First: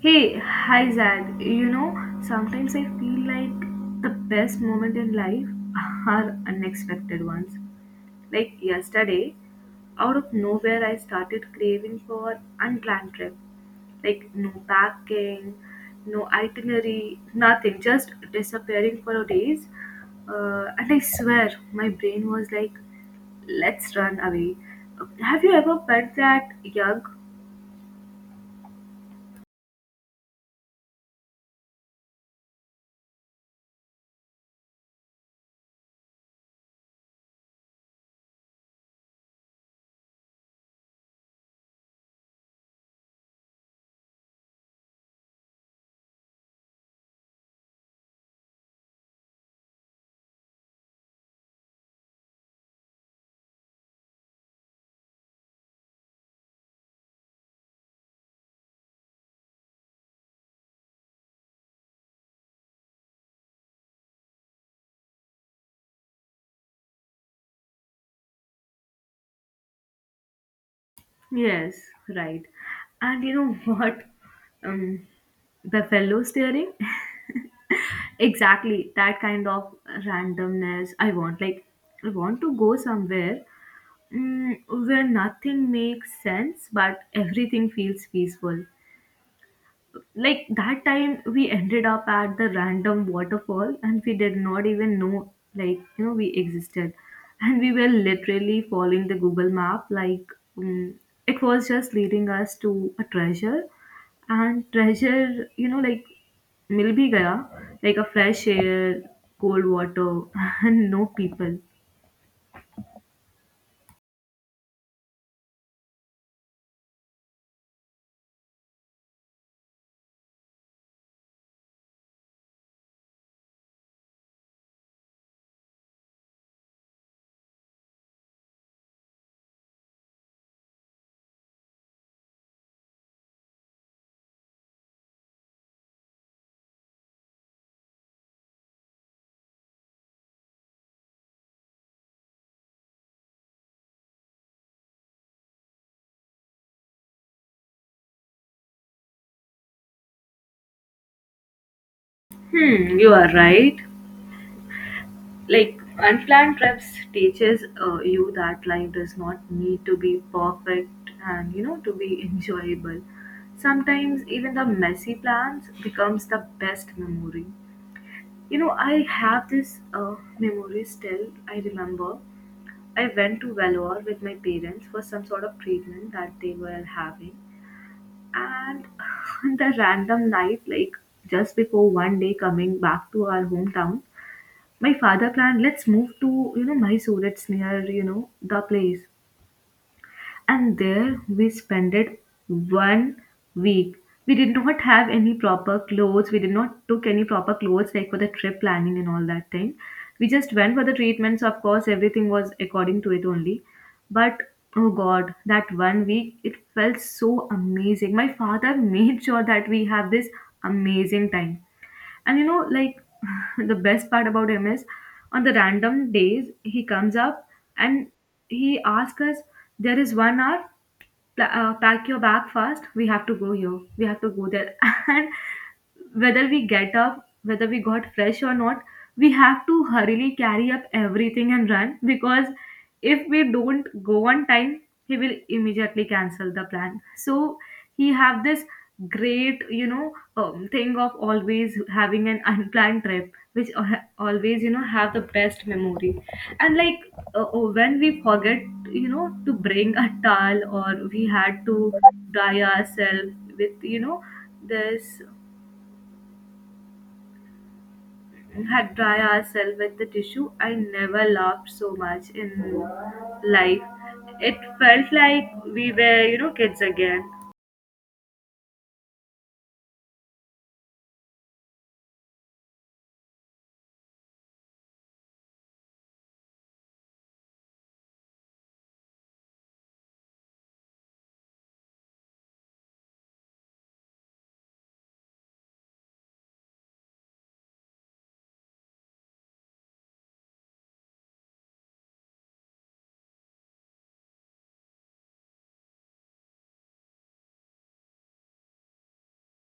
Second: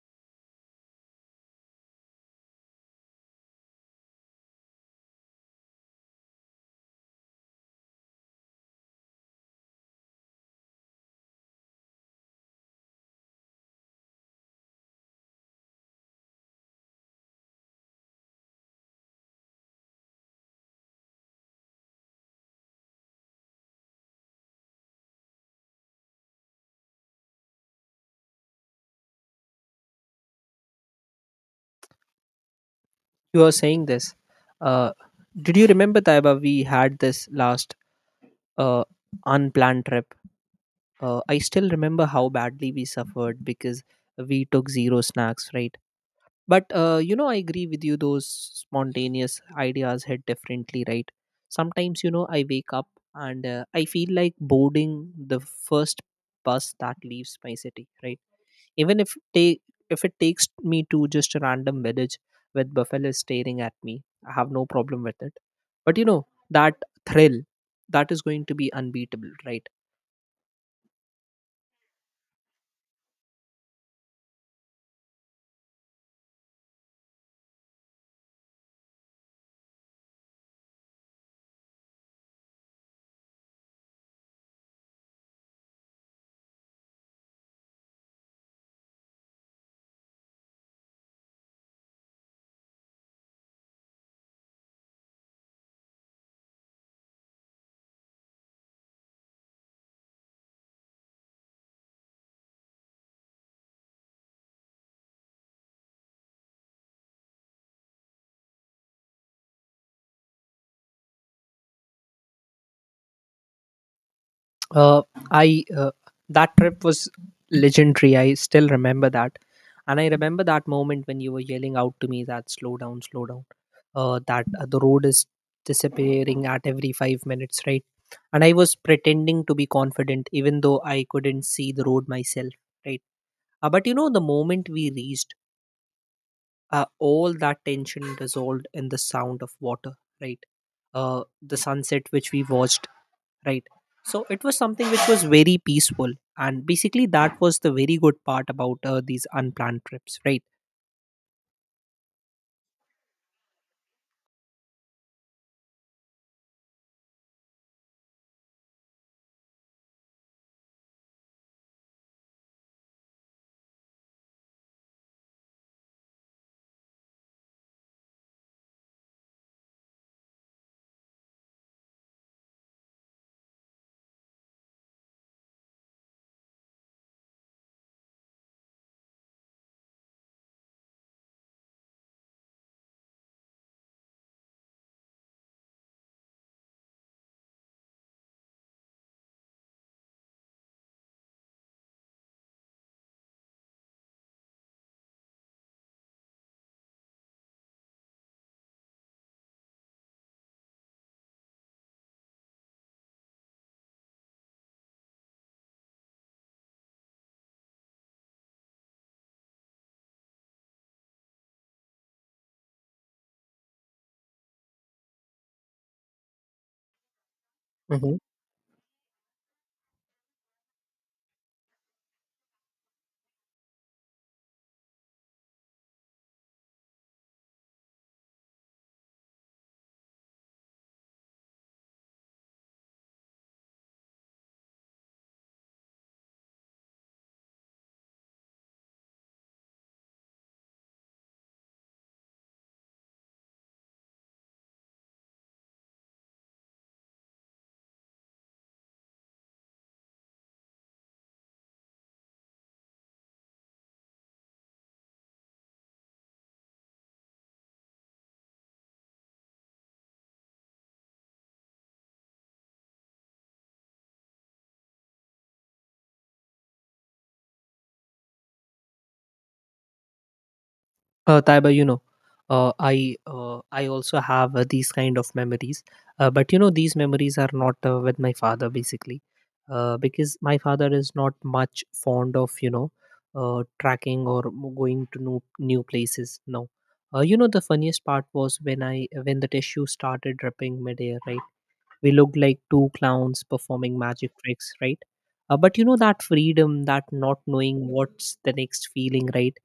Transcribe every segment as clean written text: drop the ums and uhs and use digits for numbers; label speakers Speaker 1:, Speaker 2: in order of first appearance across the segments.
Speaker 1: Hey, hi Zad. You know, sometimes I feel like the best moment in life are unexpected ones. Like yesterday, out of nowhere, I started craving for unplanned trip. Like no packing, no itinerary, nothing. Just disappearing for days. And I swear, my brain was like, "Let's run away." Have you ever felt that, Yug?
Speaker 2: You are saying this. uh, did you remember, Taiba, we had this last uh, unplanned trip? I still remember how badly we suffered because we took zero snacks, right? But you know, I agree with you, those spontaneous ideas hit differently, right? Sometimes, you know, I wake up and I feel like boarding the first bus that leaves my city, right? Even if it takes me to just a random village with buffalos staring at me, I have no problem with it. But you know, that thrill, that is going to be unbeatable, right?
Speaker 1: Yes, right. And you know what? Um, the fellow steering. Exactly that kind of randomness I want. Like I want to go somewhere where nothing makes sense, but everything feels peaceful, like that time we ended up at the random waterfall and we did not even know, like you know, we existed. And we were literally following the Google map, like um, it was just leading us to a treasure. And treasure, you know, like mil भी gaya, like a fresh air, cold water and no people.
Speaker 2: uh, I That trip was legendary. I still remember that. And I remember that moment when you were yelling out to me that slow down, that the road is disappearing at every 5 minutes, right? And I was pretending to be confident, even though I couldn't see the road myself, right? But you know, the moment we reached, all that tension dissolved in the sound of water, right? The sunset which we watched, right? So it was something which was very peaceful. And basically, that was the very good part about these unplanned trips, right?
Speaker 1: Hmm, you are right. Like unplanned trips teaches you that life does not need to be perfect and, you know, to be enjoyable. Sometimes even the messy plans becomes the best memory. You know, I have this memory, still I remember I went to Vellore with my parents for some sort of treatment that they were having. And the random night, like just before one day coming back to our hometown, my father planned, let's move to, you know, Mysore, it's near, you know, the place. And there we spent it one week. We did not have any proper clothes, we did not took any proper clothes like for the trip planning and all that thing. We just went for the treatments, of course everything was according to it only. But oh God, that one week it felt so amazing. My father made sure that we have this amazing time. And you know, like the best part about him is on the random days he comes up and
Speaker 2: Mhm.
Speaker 1: he asks us, "There is one hour. Pack your bag fast. We have to go here. We have to go there." And whether we get up, whether we got fresh or not, we have to hurriedly carry up everything and run because if we don't go on time, he will immediately cancel the plan. So he have this great, you know, thing of always having an unplanned trip, which always, you know, have the best memory. And like when we forget, you know, to bring a towel or we had to dry ourselves with, you know, this had dry ourselves with the tissue. I never laughed so much in life. It felt like we were, you know, kids again.
Speaker 2: Taiba, you know, I also have these kind of memories, but you know, these memories are not with my father basically, because my father is not much fond of, you know, tracking or going to new places. No, you know, the funniest part was when the tissue started dripping midair. Right, we looked like two clowns performing magic tricks. Right, but you know, that freedom, that not knowing what's the next feeling. Right,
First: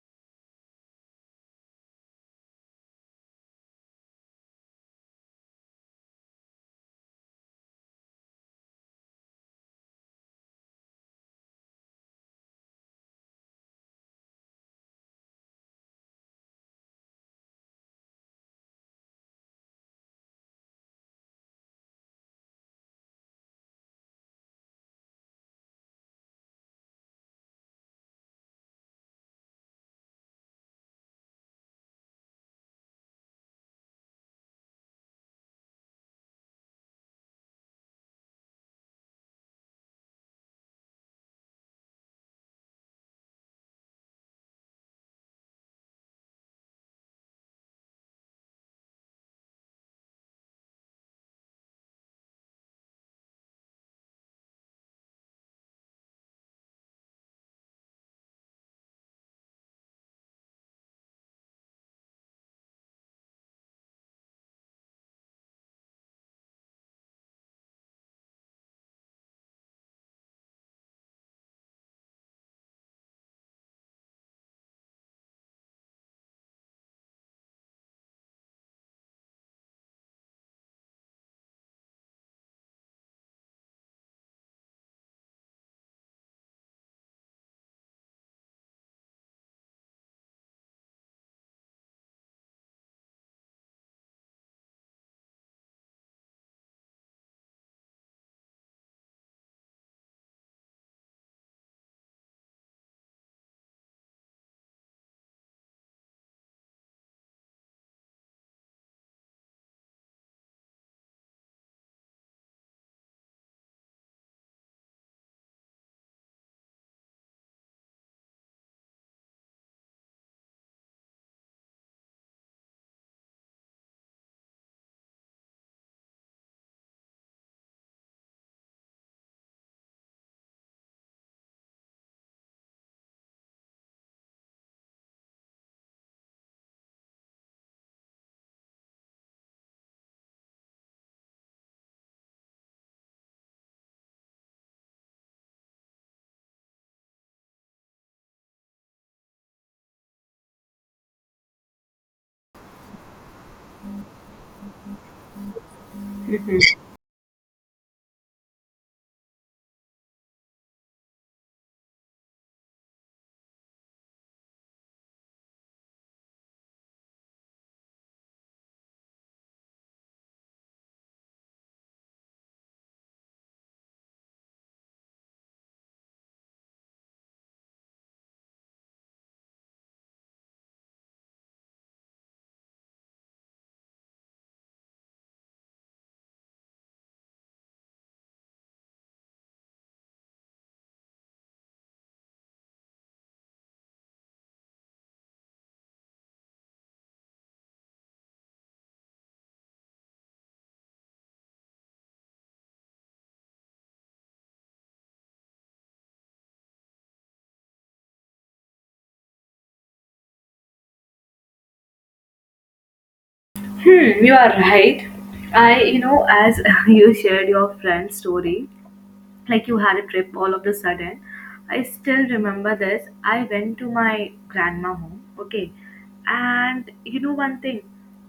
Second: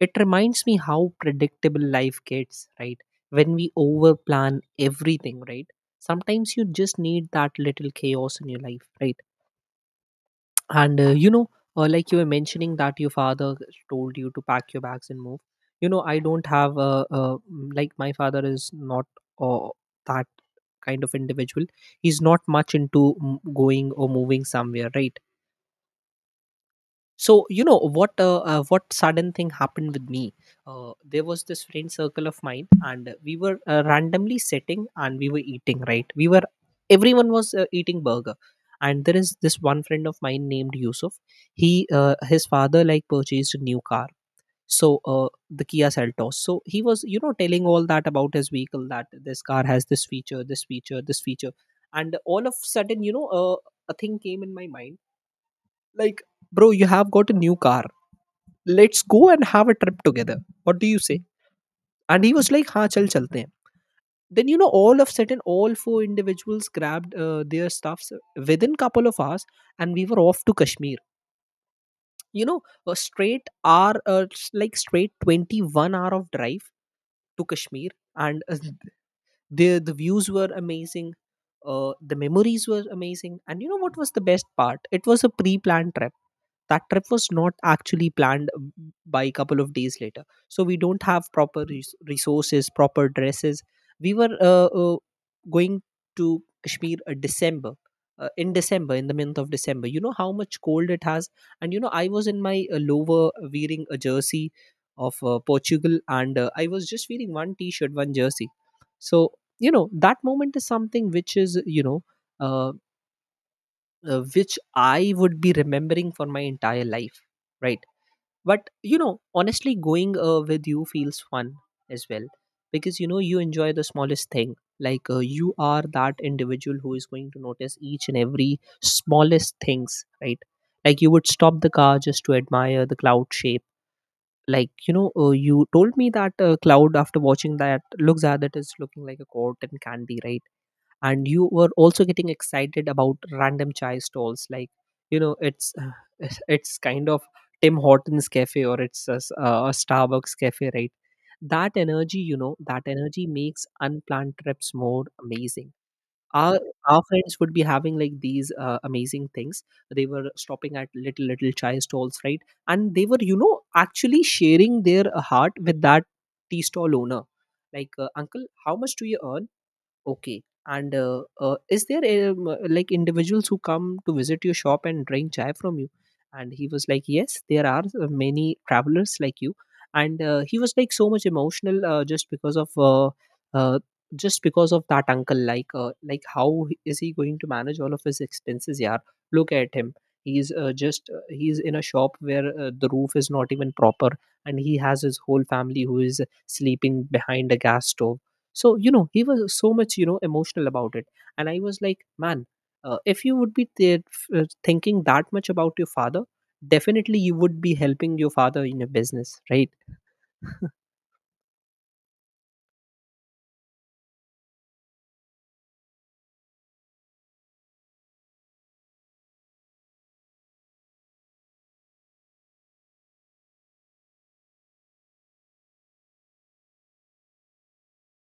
Speaker 2: it reminds me how predictable life gets, right? When we overplan everything, right? Sometimes you just need that little chaos in your life, right? And you know, like you were mentioning that your father told you to pack your bags and move. You know, I don't have like my father is not uh, that kind of individual. He's not much into going or moving somewhere, right? So you know what? What sudden thing happened with me? There was this friend circle of mine, and we were randomly sitting and we were eating. Right? We were Everyone was eating burger, and there is this one friend of mine named Yusuf. He His father like purchased a new car, so the Kia Seltos. So he was, you know, telling all that about his vehicle, that this car has this feature, this feature, this feature, and all of sudden, you know, a thing came in my mind, like, bro, you have got a new car, let's go and have a trip together. What do you say? And he was like, ha, chal chalte hain. Then, you know, all of a sudden, all four individuals grabbed their stuffs within couple of hours, and we were off to Kashmir. You know, a straight hour, like straight 21 hour of drive to Kashmir. And the views were amazing. The memories were amazing. And you know what was the best part? It was a pre-planned trip. That trip was not actually planned by a couple of days later, so we don't have proper resources, proper dresses. We were going to Kashmir december in december in the month of December. You know how much cold it has. And you know, I was in my lower, wearing a jersey of Portugal, and I was just wearing one t-shirt, one jersey. So you know, that moment is something which is, you know, uh, which I would be remembering for my entire life, right? But you know, honestly, going with you feels fun as well, because you know, you enjoy the smallest thing. Like, you are that individual who is going to notice each and every smallest things, right? Like, you would stop the car just to admire the cloud shape. Like, you know, you told me that cloud, after watching that, looks at it is looking like a cotton candy, right? And you were also getting excited about random chai stalls, like, you know, it's it's kind of Tim Hortons cafe, or it's a Starbucks cafe, right? That energy, you know, that energy makes unplanned trips more amazing. Our our friends would be having like these amazing things. They were stopping at little little chai stalls, right? And they were, you know, actually sharing their heart with that tea stall owner. Like, uncle, how much do you earn? Okay. And is there like, individuals who come to visit your shop and drink chai from you? And he was like, yes, there are many travelers like you. And he was like so much emotional uh, just because of that uncle. Like, like, is he going to manage all of his expenses? Yeah, look at him. He's in a shop where the roof is not even proper, and he has his whole family who is sleeping behind a gas stove. So, you know, he was so much, you know, emotional about it. And I was like, man, if you would be there thinking that much about your father, definitely you would be helping your father in a business, right?
Speaker 1: Hmm, you are right. I, you know, as you shared your friend's story, like you had a trip all of a sudden. I still remember this. I went to my grandma home, okay, and you know one thing,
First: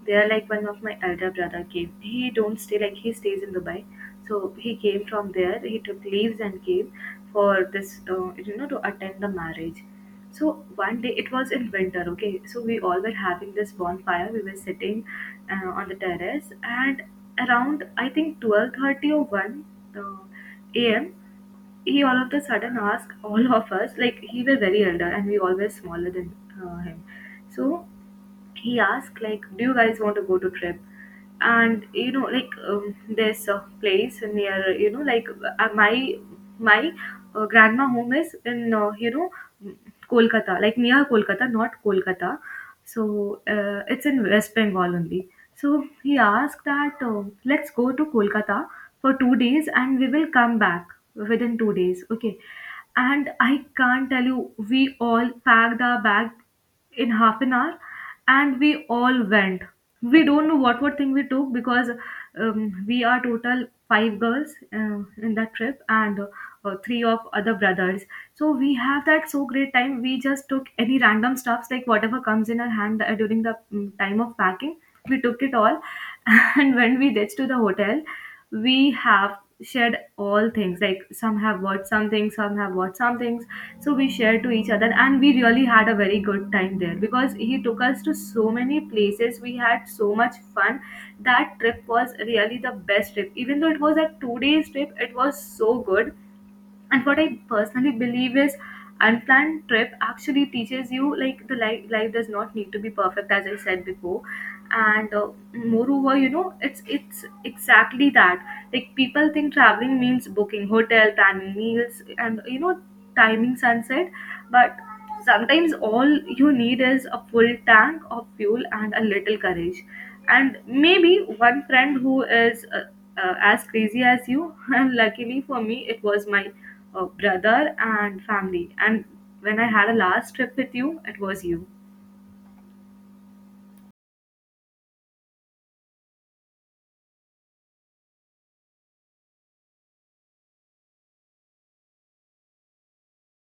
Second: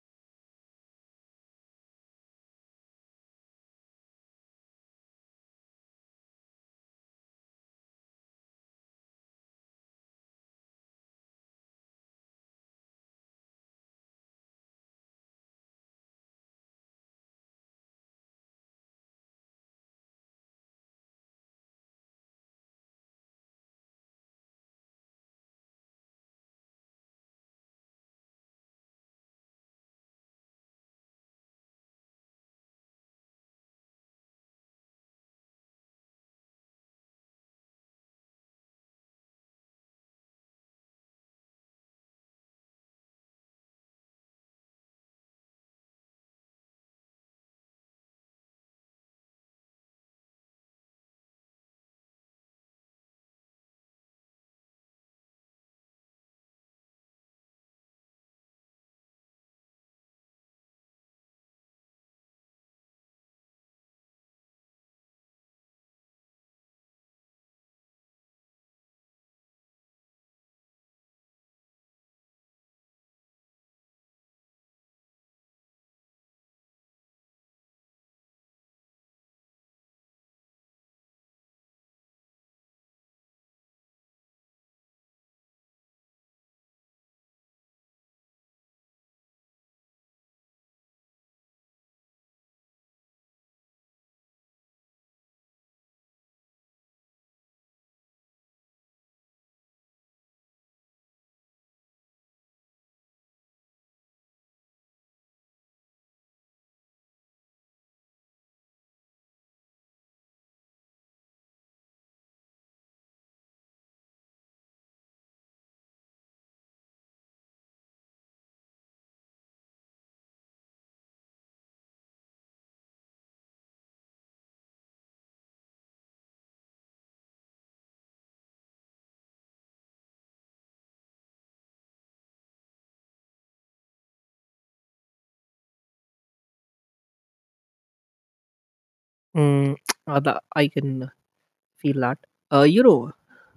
Speaker 1: there like one of my elder brother came. He don't stay, like he stays in Dubai, so he came from there. He took leaves and came for this, you know, to attend the marriage. So one day it was in winter, okay. So we all were having this bonfire. We were sitting on the terrace, and around I think 12:30 or 1 a.m. he all of a sudden asked all of us, like he was very elder and we always smaller than him. So he asked, like, do you guys want to go to trip? And you know, like there's a place near, you know, like my my grandma home is in you know Kolkata, like near Kolkata, not Kolkata. So it's in West Bengal only. So he asked that let's go to Kolkata for 2 days and we will come back within 2 days. Okay. And I can't tell you, we all packed our bag in half an hour and we all went. We don't know what thing we took because we are total five girls in that trip, and three of other brothers. So we have that so great time, we just took any random stuffs like whatever comes in our hand during the time of packing. We took it all and when we reached to the hotel, we have shared all things, like some have bought some things, some have bought some things. So we shared to each other and we really had a very good time there because he took us to so many places, we had so much fun. That trip was really the best trip, even though it was a 2 days trip, it was so good. And what I personally believe is unplanned trip actually teaches you, like the life does not need to be perfect, as I said before. And moreover, you know, it's exactly that. Like people think traveling means booking hotel, planning meals, and you know, timing sunset. But sometimes all you need is a full tank of fuel and a little courage, and maybe one friend who is as crazy as you and luckily for me it was my brother and family. And when I had a last trip with you, it was you.
Speaker 2: Mm, I can feel that. You know,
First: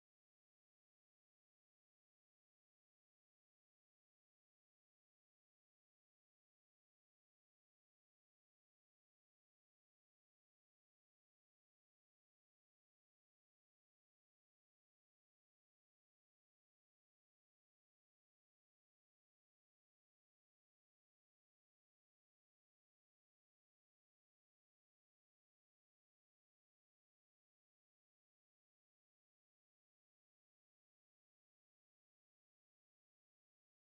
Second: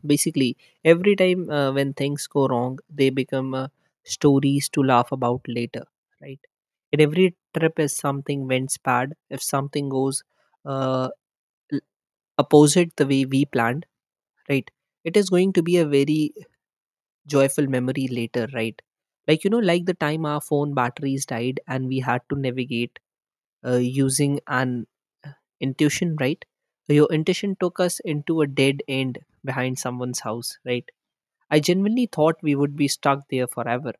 Speaker 2: basically, every time when things go wrong, they become stories to laugh about later, right? And every trip is something went bad. If something goes uh, l- opposite the way we planned, right, it is going to be a very joyful memory later, right? Like, you know, like the time our phone batteries died and we had to navigate using an uh, intuition, right? Your intuition took us into a dead end behind someone's house, right? I genuinely thought we would be stuck there forever.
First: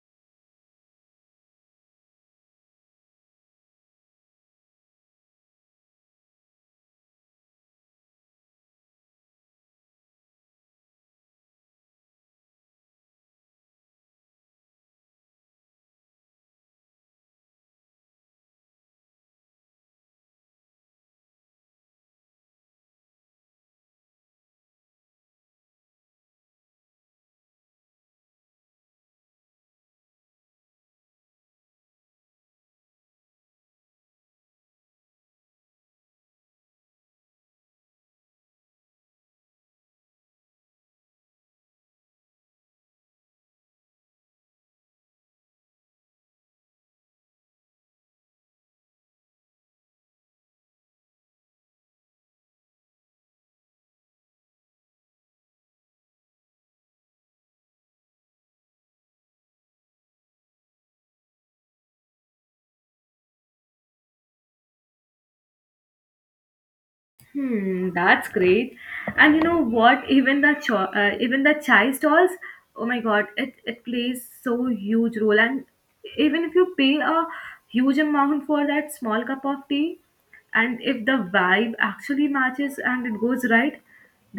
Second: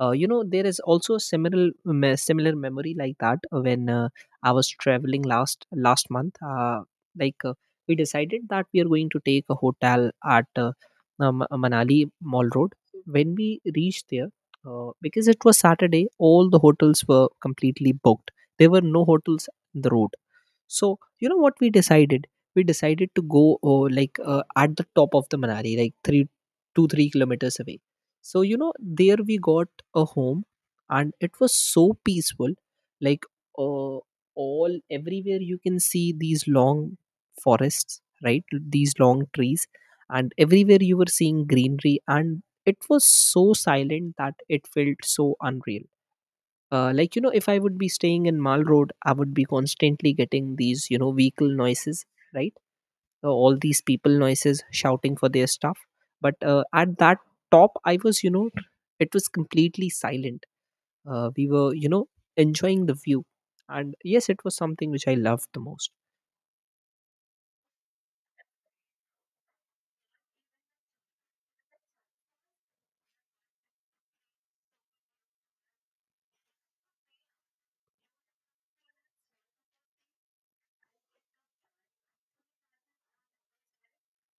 Speaker 2: You know, there is also a similar similar memory like that when I was traveling last last month. Like uh, we decided that we are going to take a hotel at Manali Mall Road. When we reached there, because it was Saturday, all the hotels were completely booked. There were no hotels on the road. So you know what we decided? We decided to go like at the top of the Manali, like three two three kilometers away. So you know, there we got a home and it was so peaceful. Like, uh, all everywhere you can see these long forests, right. These long trees, and everywhere you were seeing greenery, and it was so silent that it felt so unreal. Like, you know, if I would be staying in Mal Road, I would be constantly getting these, you know, vehicle noises, right. All these people noises shouting for their stuff. But at that top, I was, you know, it was completely silent. We were, you know, enjoying the view, and yes, it was something which I loved the most.
Speaker 1: Hmm, that's great. And you know what? Even the chai stalls, oh my God, it plays so huge role. And even if you pay a huge amount for that small cup of tea, and if the vibe actually matches and it goes right,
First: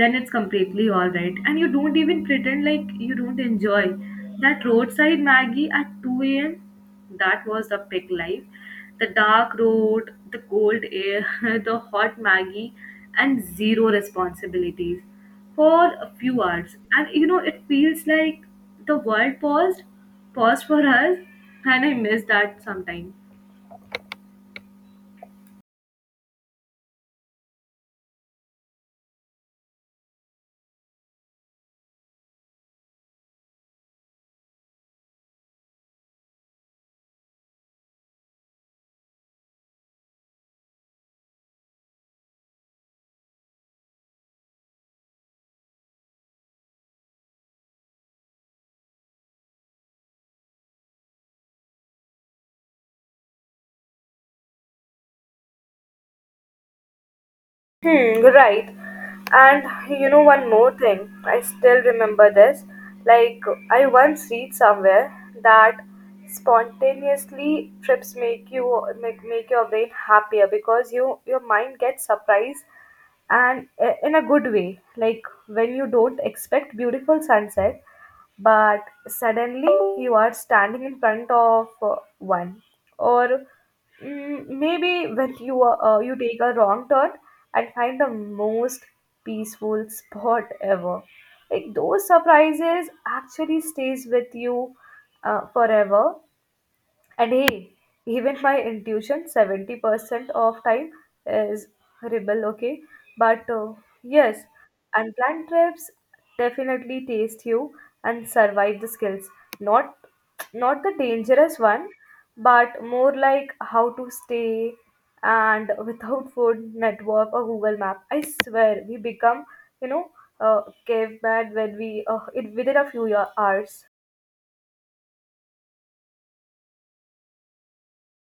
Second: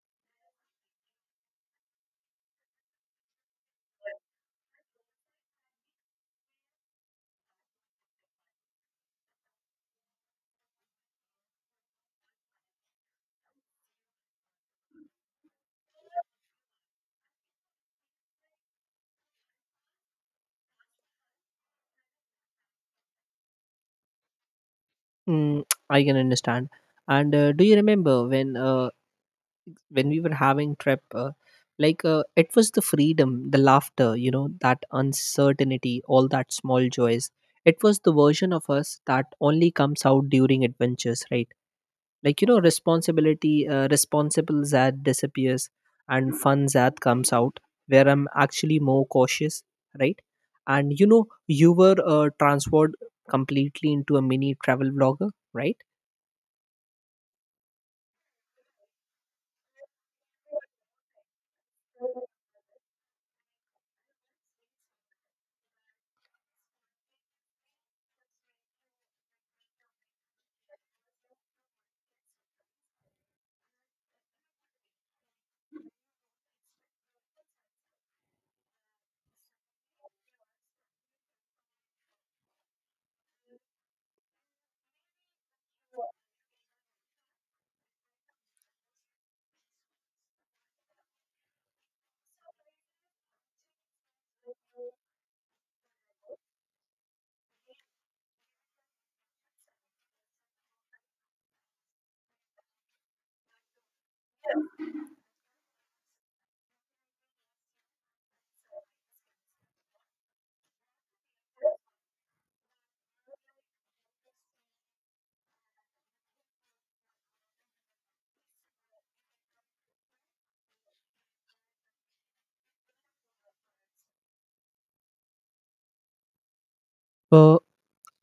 Speaker 1: then it's completely all right. And you don't even pretend like you don't enjoy that roadside Maggie at 2 a.m. That was the pig life. The dark road, the cold air, the hot Maggie, and zero responsibilities for a few hours. And you know, it feels like the world paused for us, and I miss that sometimes.
Speaker 2: Mm, I can understand. And do you remember when we were having trip like, it was the freedom, the laughter, you know, that uncertainty, all that small joys. It was the version of us that only comes out during adventures, right? Like, you know, responsibility responsible zad disappears, and fun zad comes out, where I'm actually more cautious, right. And you know, you were transferred completely into a mini travel vlogger, right.
Speaker 1: Hmm, right. And you know one more thing, I still remember this. Like I once read somewhere that spontaneously trips make your brain happier because your mind gets surprised, and in a good way. Like when you don't expect beautiful sunset but suddenly you are standing in front of one, or maybe when you take a wrong turn and find the most peaceful spot ever. Like those surprises actually stays with you forever. And hey, even my intuition 70% of time is horrible, okay? But yes, unplanned trips definitely taste you and survive the skills. Not not the dangerous one, but more like how to stay and without food, network or Google Map. I swear we become, you know, caveman when we in within a few year, hours.
Speaker 2: uh,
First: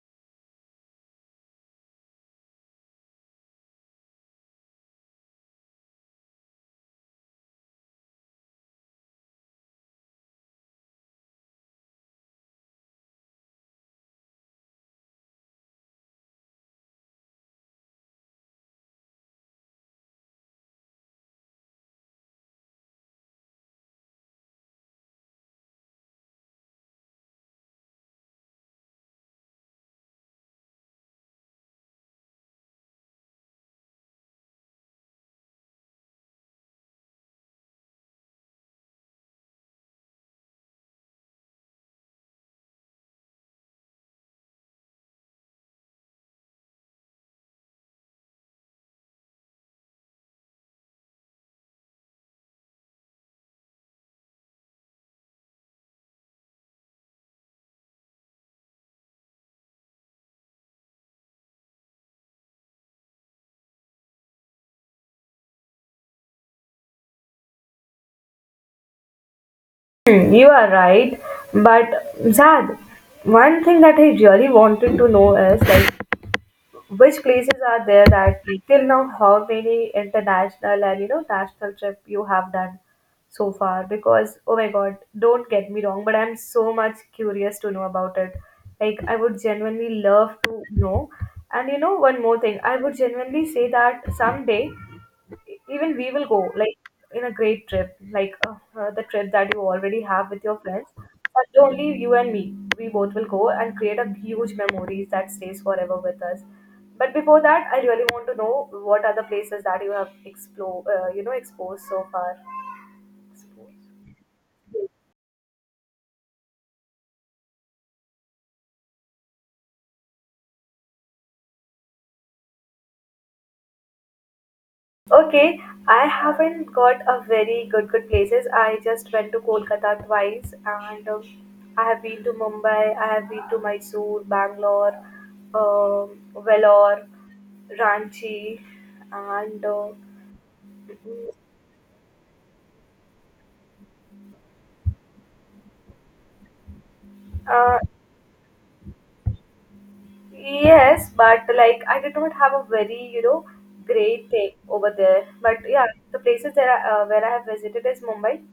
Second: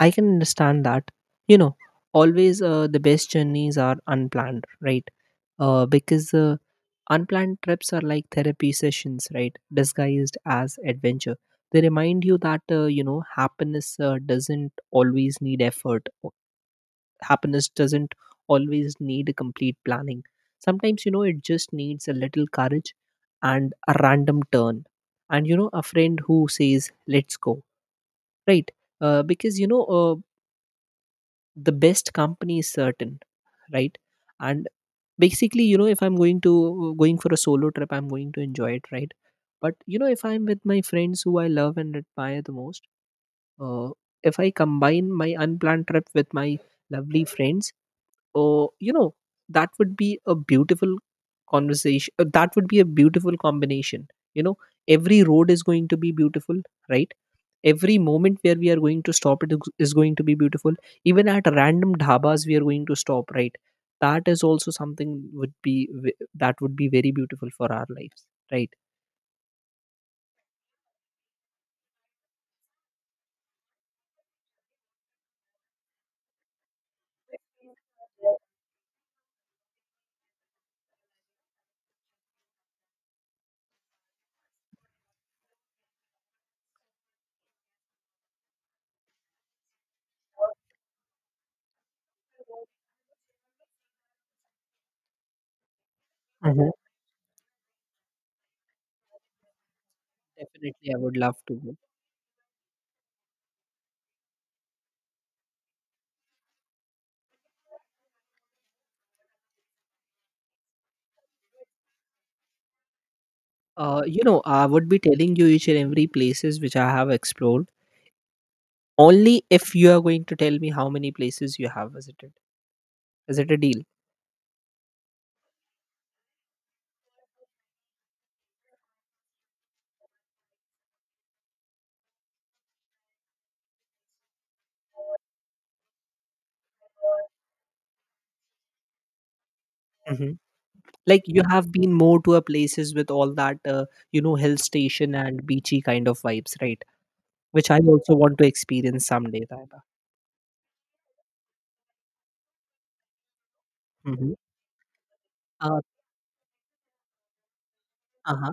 Speaker 2: I can understand that. You know, always, the best journeys are unplanned, right. Because Unplanned trips are like therapy sessions, right? Disguised as adventure. They remind you that, you know, happiness doesn't always need effort. Happiness doesn't always need a complete planning. Sometimes, you know, it just needs a little courage and a random turn. And, you know, a friend who says, let's go, right? Because, you know, the best company is certain, right? And basically, you know, if I'm going to going for a solo trip, I'm going to enjoy it, right? But you know, if I'm with my friends who I love and admire the most, uh, if I combine my unplanned trip with my lovely friends, or you know, that would be a beautiful conversation. That would be a beautiful combination. You know, every road is going to be beautiful, right? Every moment where we are going to stop, it is going to be beautiful. Even at random dhabas we are going to stop, right? That is also something would be ve- that would be very beautiful for our lives, right?
Speaker 1: Hmm, you are right, but Zad, one thing that I really wanted to know is like which places are there that, like, till now how many international and, you know, national trip you have done so far? Because oh my God, don't get me wrong, but I'm so much curious to know about it. Like I would genuinely love to know. And you know one more thing, I would genuinely say that someday even we will go
Speaker 2: Mhm.
Speaker 1: like in a great trip like the trip that you already have with your friends,
Speaker 2: Definitely, I would love to.
Speaker 1: but only you and me. We both will go and create a huge memories that stays forever with us. But before that, I really want to know what are the places that you have explore, you know, exposed so far.
Speaker 2: You know, I would be telling you each and every places which I have explored, only if you are going to tell me how many places you have visited. Is it a deal?
Speaker 1: Okay, I haven't got a very good places. I just went to Kolkata twice, and I have been to Mumbai. I have been to Mysore, Bangalore, um, Vellore, Ranchi, and
Speaker 2: Hmm. Like,
Speaker 1: mm,
Speaker 2: you have been more to a places with all that you know, hill station and beachy kind of vibes, right? Which
Speaker 1: uh,
Speaker 2: I also want to experience someday, Taiba.
Speaker 1: yes, but like I did not have a very, you know, great
Speaker 2: Hmm.
Speaker 1: take over there. But
Speaker 2: uh,
Speaker 1: yeah, the places that I, where I have visited is Mumbai.
Speaker 2: uh-huh.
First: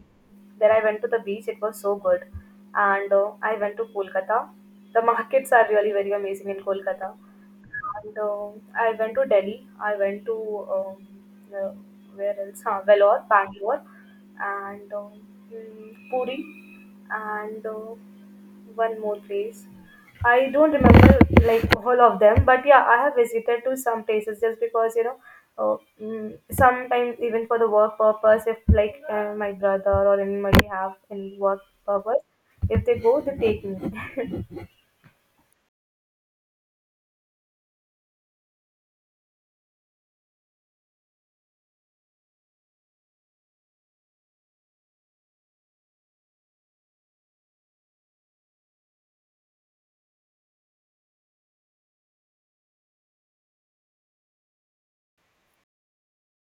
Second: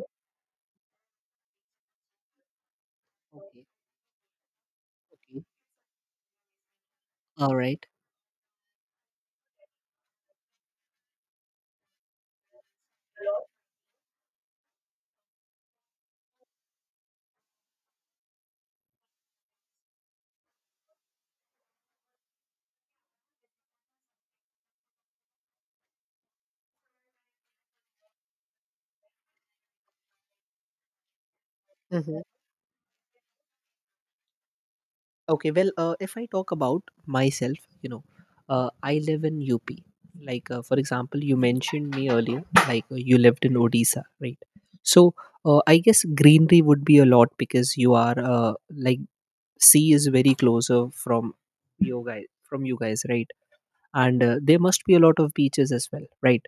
Speaker 1: Then I went to the beach, it was so good. And I
Speaker 2: Okay.
Speaker 1: went to Kolkata. The
Speaker 2: Okay,
Speaker 1: markets are really very amazing in Kolkata.
Speaker 2: all right.
Speaker 1: And I went to Delhi. I went to um, uh, where else? Huh, Vellore, Bangalore, and Puri, and one more place. I don't remember like all of them, but yeah, I have visited to some places just because you know. Uh, Sometimes even for the work purpose, if like my brother or anybody have any work purpose, if they go, they take me.
Speaker 2: Okay, well, if I talk about myself, you know, I live in UP. Like, for example, you mentioned me earlier, like you lived in Odisha, right? So, I guess greenery would be a lot because you are like sea is very closer from you guys, right? And there must be a lot of beaches as well, right?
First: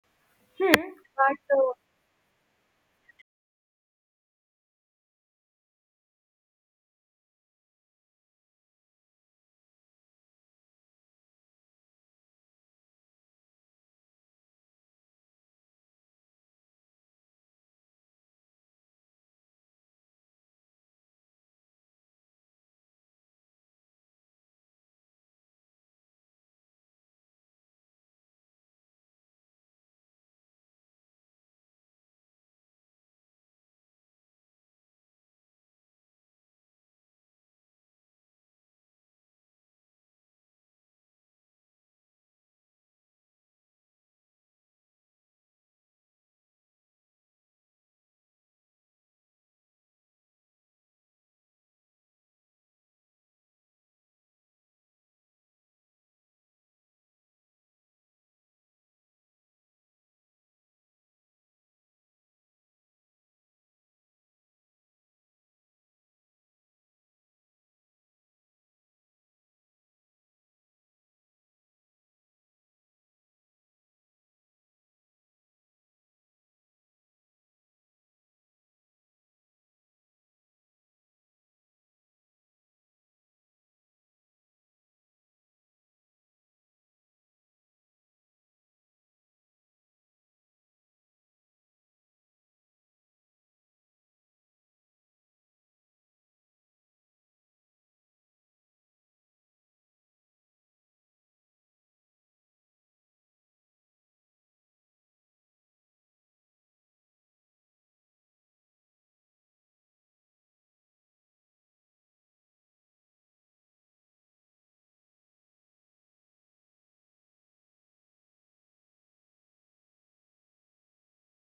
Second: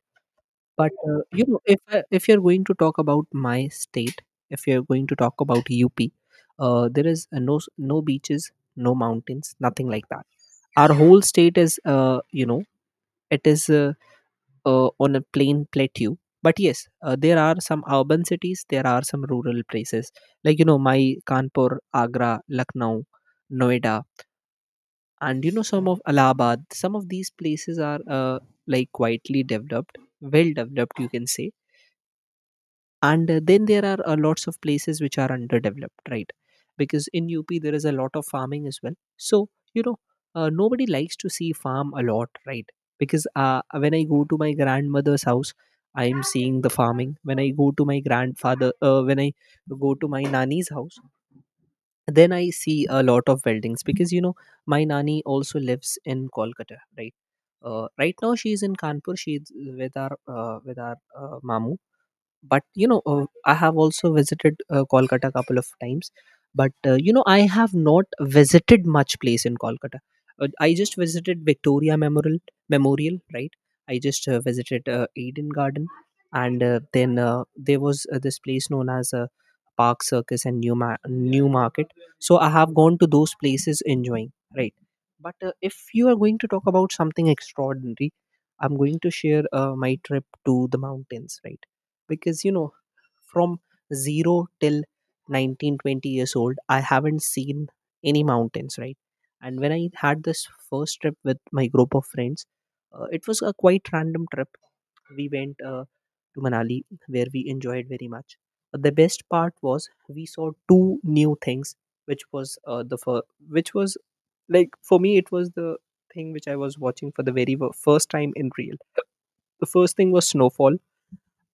Speaker 2: But you
Speaker 1: But
Speaker 2: know, if if you're going to talk about my state, if you're going to talk about UP, there is no beaches, no mountains, nothing like that. Our whole state is you know, it is on a plain plateau. But yes, there are some urban cities, there are some rural places, like you know, my Kanpur, Agra, Lucknow, Noida, and you know, some of Allahabad, some of these places are like quietly developed, well developed you can say. And then there are lots of places which are underdeveloped, right? Because in UP there is a lot of farming as well, so you know, nobody likes to see farm a lot, right? Because when I go to my grandmother's house, I am seeing the farming. When I go to my grandfather when I go to my nani's house, then I see a lot of weldings. Because you know, my nani also lives in Kolkata, right? Right now she is in Kanpur. She is with our mamu. But you know, I have also visited Kolkata a couple of times. But you know, I have not visited much place in Kolkata. I just visited Victoria Memorial, right? I just visited Eden Garden, and then there was this place known as Park Circus and New Market. So I have gone to those places enjoying, right? But if you are going to talk about something extraordinary, I'm going to share my trip to the mountains, right? Because you know, from 0 till 19 20 years old, I haven't seen any mountains, right? And when I had this first trip with my group of friends, it was a quite random trip. We went to Manali, where we enjoyed very much. But the best part was we saw two new things, which was which was like, for me, it was the thing which I was watching for the very first time in real. The first thing was snowfall,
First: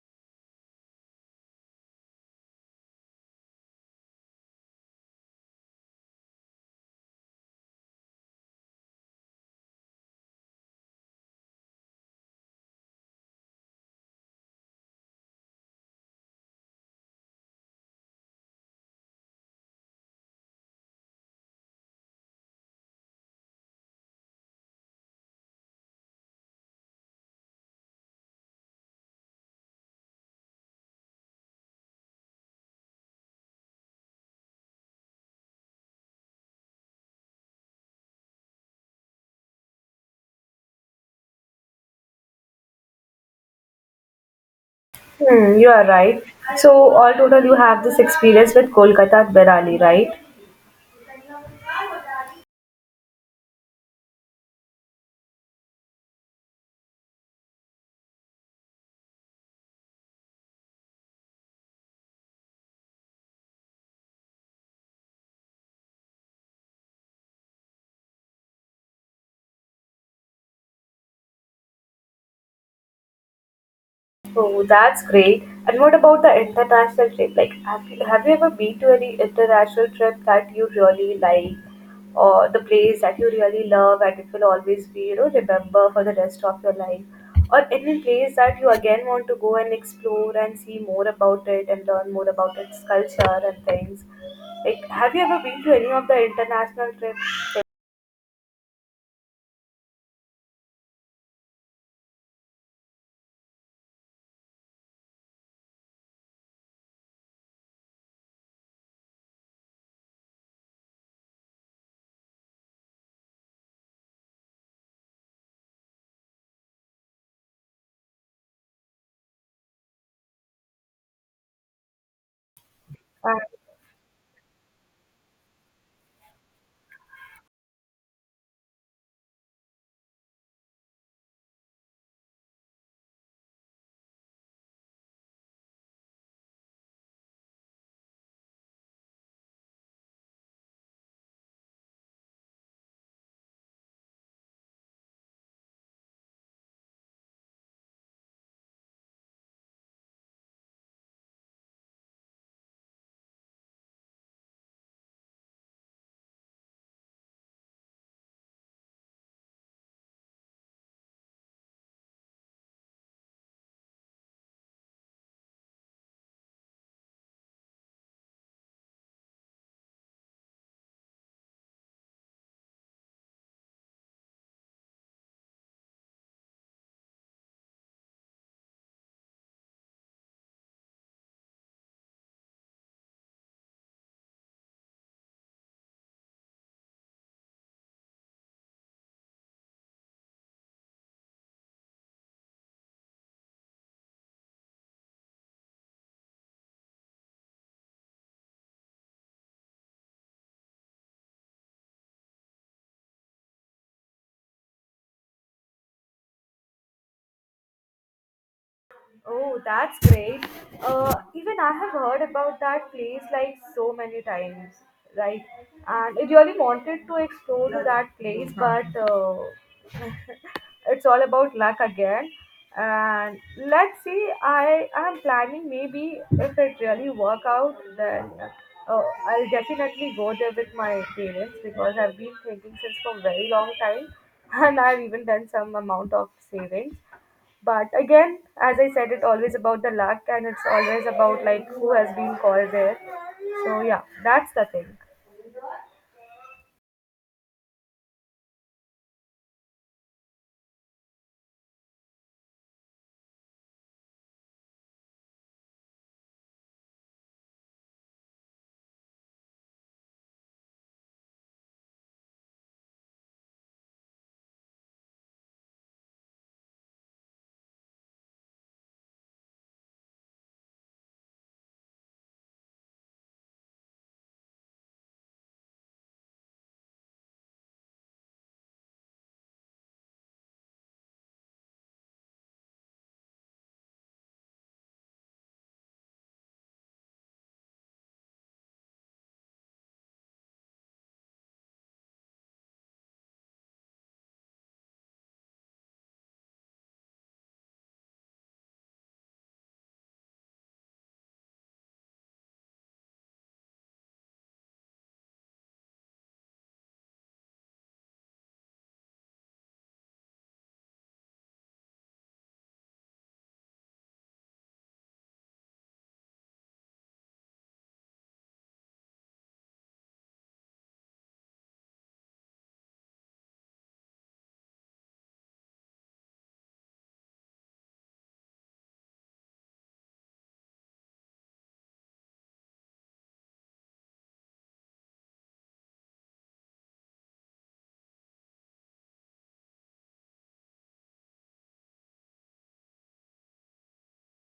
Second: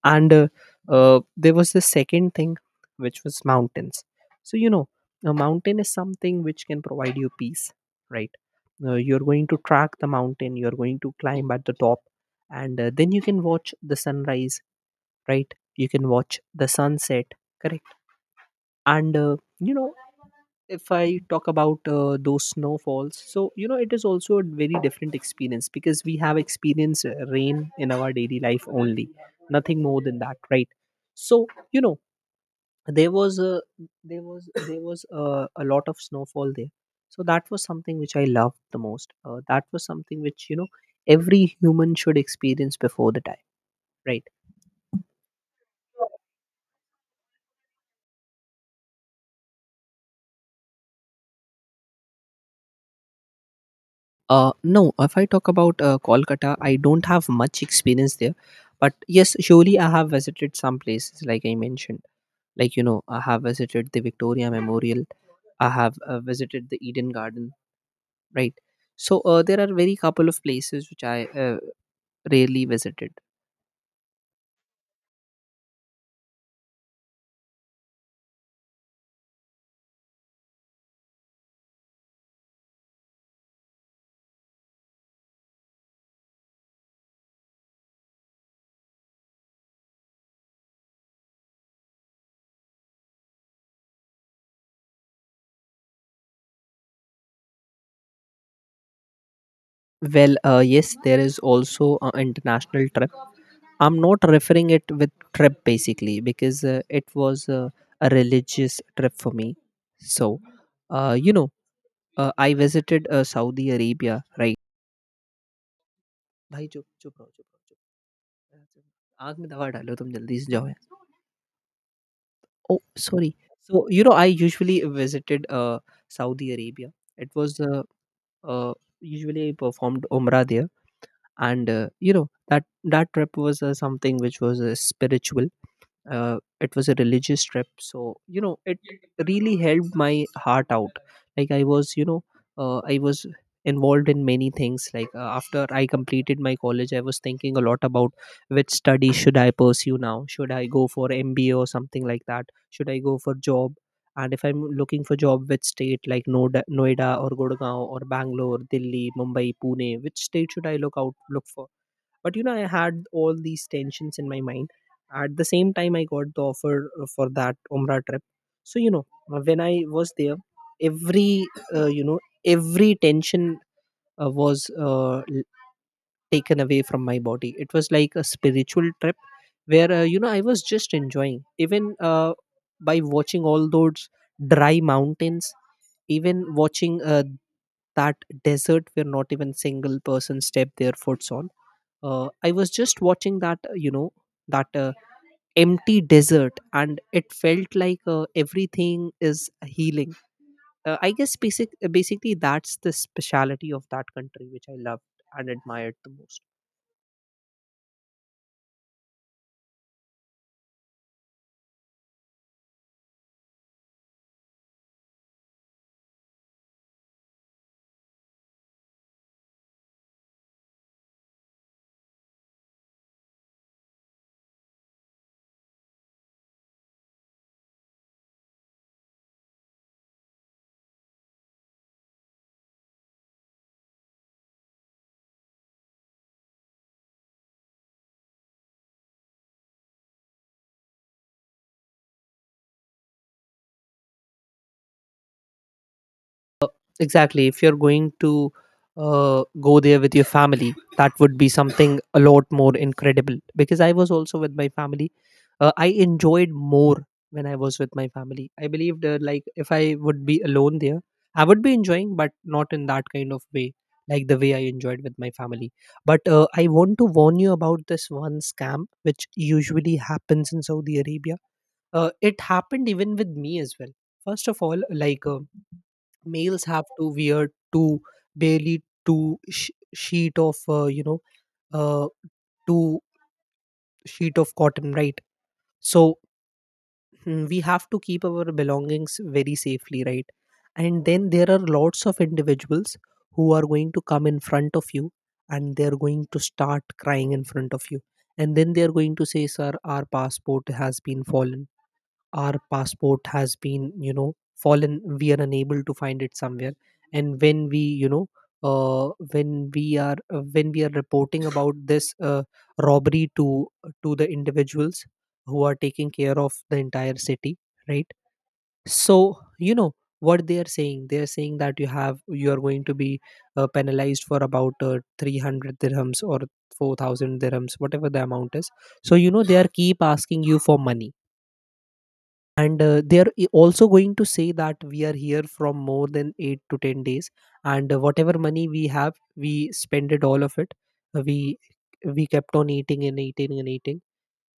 Speaker 2: and there was the second thing, which was mountains. So you know, a mountain is something which can provide you peace, right? You're going to track the mountain, you're going to climb at the top, and then you can watch the sunrise, right? You can watch the sunset, correct? And you know, if I talk about those snowfalls, so you know, it is also a very different experience, because we have experienced rain in our daily life only, nothing more than that, right? So you know, there was a there was a lot of snowfall there, so that was something which I loved the most. That was something which, you know, every human should experience before the time, right?
Speaker 1: Hmm, you are right. So, all total, you have this experience with Kolkata and Manali, right?
Speaker 2: No, if I talk about Kolkata, I don't have much experience there. But yes, surely I have visited some places, like I mentioned. Like, you know, I have visited the Victoria Memorial, I have visited the Eden Garden, right? So there are very couple of places which I rarely visited.
Speaker 1: Oh, that's great. And what about the international trip? Like, have you ever been to any international trip that you really like, or the place that you really love, and it will always be, you know, remember for the rest of your life, or any place that you again want to go and explore and see more about it and learn more about its culture and things? Like, have you ever been to any of the international trips?
Speaker 2: Well, yes, there is also an international trip. I'm not referring it with trip basically, because it was a religious trip for me. So, you know, uh, I visited Saudi Arabia, right? भाई चुप रहो चुप रहो चुप रहो। आग में दवा डालो तुम जल्दी से जाओ यार। Oh sorry. So you know I usually visited Saudi Arabia it was usually I performed umrah there. And you know that, that trip was something which was spiritual. It was a religious trip, so you know, it really helped my heart out. Like I was, you know, I was involved in many things. Like after I completed my college, I was thinking a lot about which study should I pursue now, should I go for MBA or something like that, should I go for job. And if I'm looking for job, which state, like Noida or Gurgaon or Bangalore, Delhi, Mumbai, Pune, which state should I look for? But you know, I had all these tensions in my mind. At the same time, I got the offer for that Umrah trip. So you know, when I was there, every you know, every tension was taken away from my body. It was like a spiritual trip where, you know, I was just enjoying, even by watching all those dry mountains, even watching that desert where not even single person stepped their foots on. I was just watching that, you know, that empty desert, and it felt like everything is healing. I guess basically that's the speciality of that country which I loved and admired the most.
Speaker 1: Oh, that's great. Even I have heard about that place like so many times, right? And I really wanted to explore to that place, but it's all about luck again. And let's see, I am planning maybe if it really work out, then uh, I'll definitely go there with my parents because I've been thinking since for very long time, and I've even done some amount of savings. But again, as I said, it's always about the luck and it's always about like who has been called there. So yeah, that's the thing.
Speaker 2: Exactly. If you're going to go there with your family, that would be something a lot more incredible, because I was also with my family. I enjoyed more when I was with my family. I believed, like if I would be alone there, I would be enjoying, but not in that kind of way, like the way I enjoyed with my family. But I want to warn you about this one scam which usually happens in Saudi Arabia. It happened even with me as well. First of all, like. Males have to wear 2 barely two sheet of you know, uh, two sheet of cotton, right? So, mm, we have to keep our belongings very safely, right? And then there are lots of individuals who are going to come in front of you, and they're going to start crying in front of you, and then they're going to say, sir, our passport has been fallen, our passport has been, you know, fallen, we are unable to find it somewhere. And when we, you know, when we are reporting about this robbery to the individuals who are taking care of the entire city, right? So you know, what they are saying, they are saying that you have, you are going to be penalized for about 300 dirhams or 4,000 dirhams, whatever the amount is. So you know, they are keep asking you for money. And uh, they are also going to say that we are here from more than 8 to 10 days, and whatever money we have we spent it all of it. Uh, we we kept on eating and eating and eating,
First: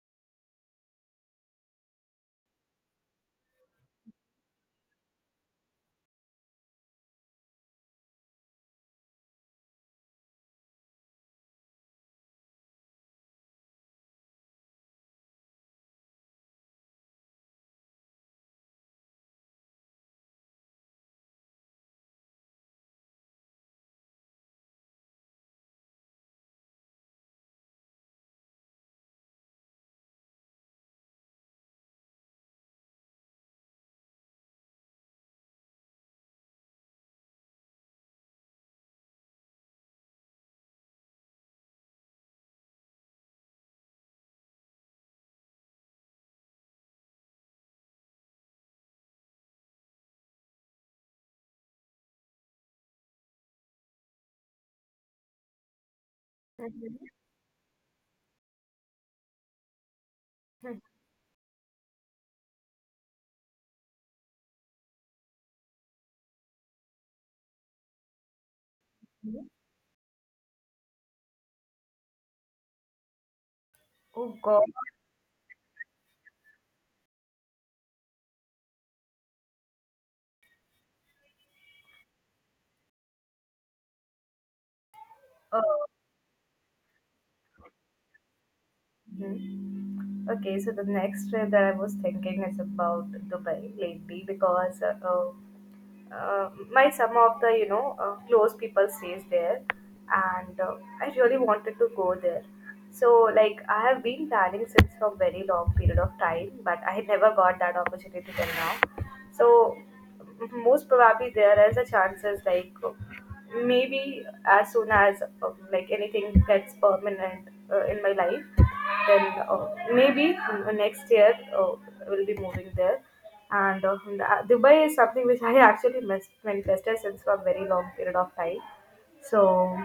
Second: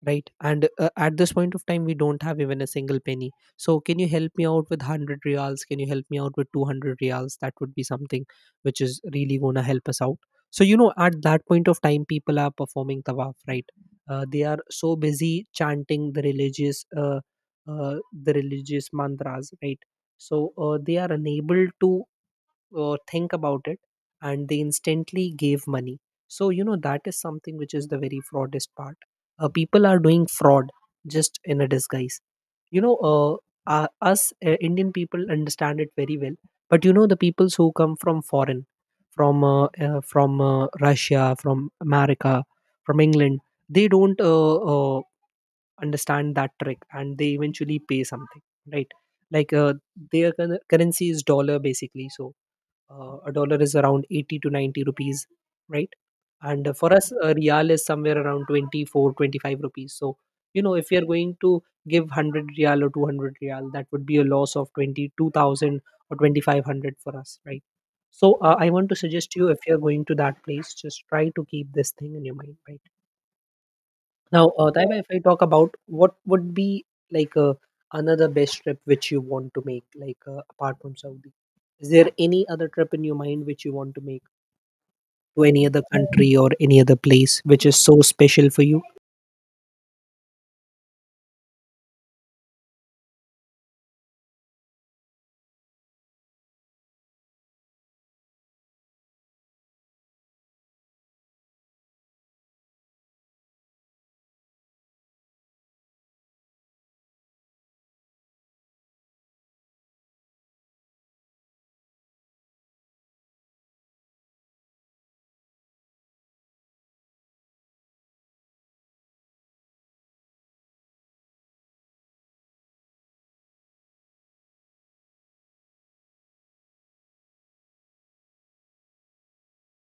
Speaker 2: right? And at this point of time we don't have even a single penny. So can you help me out with 100 reals, can you help me out with 200 reals? That would be something which is really going to help us out. So you know, at that point of time people are performing tawaf, right? They are so busy chanting the religious uh, the religious mantras, right? So they are unable to think about it, and they instantly gave money. So, you know, that is something which is the very fraudist part. People are doing fraud just in a disguise. You know, us Indian people understand it very well, but you know, the peoples who come from foreign, from Russia, from America, from England, they don't understand that trick, and they eventually pay something, right? Like their currency is dollar basically. So a dollar is around 80 to 90 rupees, right? And for
Speaker 1: Mhm.
Speaker 2: us a real is somewhere around 24, 25 rupees. So you know, if we are going to give 100 real or 200 real, that would be a loss of 22,000 or 2500 for us, right? So I want to suggest
Speaker 1: Mhm.
Speaker 2: you, if you are going to that place, just try to keep this thing in your mind, right?
Speaker 1: Oh
Speaker 2: Now,
Speaker 1: God.
Speaker 2: Taiba, if I talk about what would be like another best trip which you want to make, like apart from Saudi, is there any other trip in your mind which you want to make to
Speaker 1: Uh,
Speaker 2: any other country or any other place which is so special for you?
Speaker 1: mhm. Okay, so the next trip that I was thinking is about Dubai lately because my some of the, you know, close people stays there. And I really wanted to go there. So like I have been planning since for very long period of time, but I had never got that opportunity till now. So most probably there is a chances, like maybe as soon as like anything gets permanent in my life, then maybe next year we'll be moving there. And Dubai is something which I actually manifested since for a very long period of time. So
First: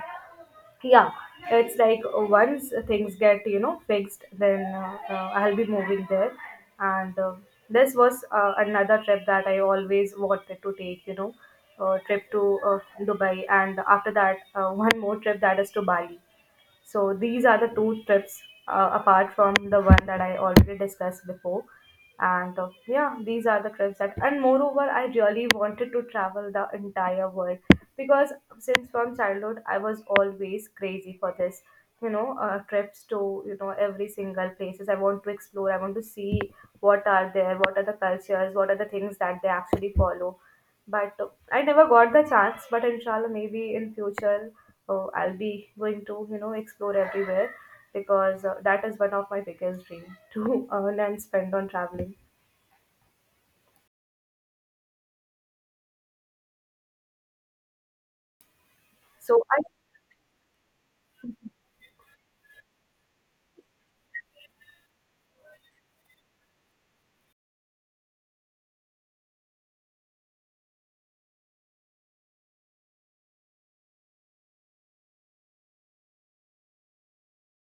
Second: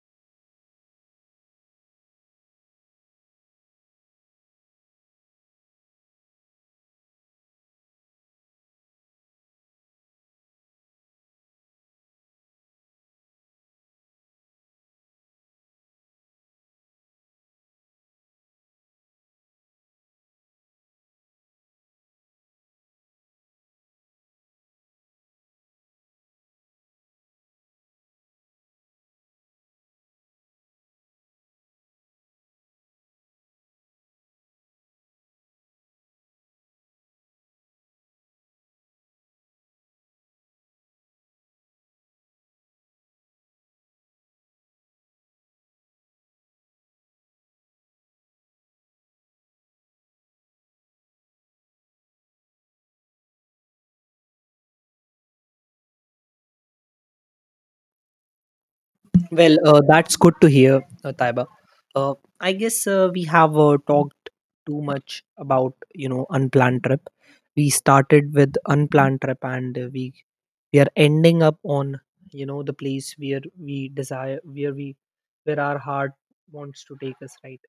Speaker 1: yeah, it's like once things get, you know, fixed, then I'll be moving there. And this was another trip that I always wanted to take. You know, trip to Dubai, and after that, one more trip that is to Bali. So these are the two trips apart from the one that I already discussed before. And yeah, these are the trips that, and moreover, I really wanted to travel the entire world because since from childhood, I was always crazy for this, you know, trips to, you know, every single places. I want to explore, I want to see what are there, what are the cultures, what are the things that they actually follow, but I never got the chance. But inshallah, maybe in future, I'll be going to, you know, explore everywhere because that is one of my biggest dream to earn and spend on traveling. So
Speaker 2: Well,
Speaker 1: I
Speaker 2: that's good to hear, Taiba. Uh, I guess we have talked too much about, you know, unplanned trip. We started with unplanned trip, and we are ending up on, you know, the place where we desire, where we where our heart wants to take us, right?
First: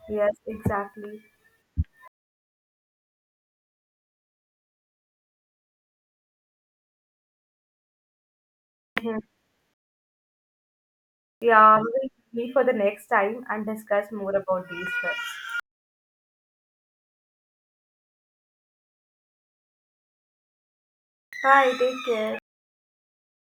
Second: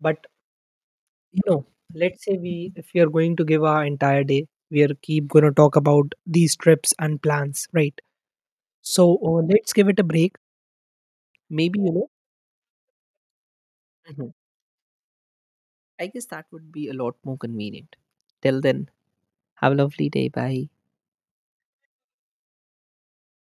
Speaker 2: But
Speaker 1: yes, exactly.
Speaker 2: you know, let's say we, if we are going to give our entire day, we are keep going to talk about these trips and plans, right? So
Speaker 1: Mhm.
Speaker 2: let's give it a break.
Speaker 1: Yeah,
Speaker 2: Maybe
Speaker 1: we'll
Speaker 2: you
Speaker 1: meet for the next time and discuss more
Speaker 2: know.
Speaker 1: about these trips.
Speaker 2: I guess that would be a lot more convenient. Till then, have a lovely day. Bye.
Speaker 1: Bye. Take care.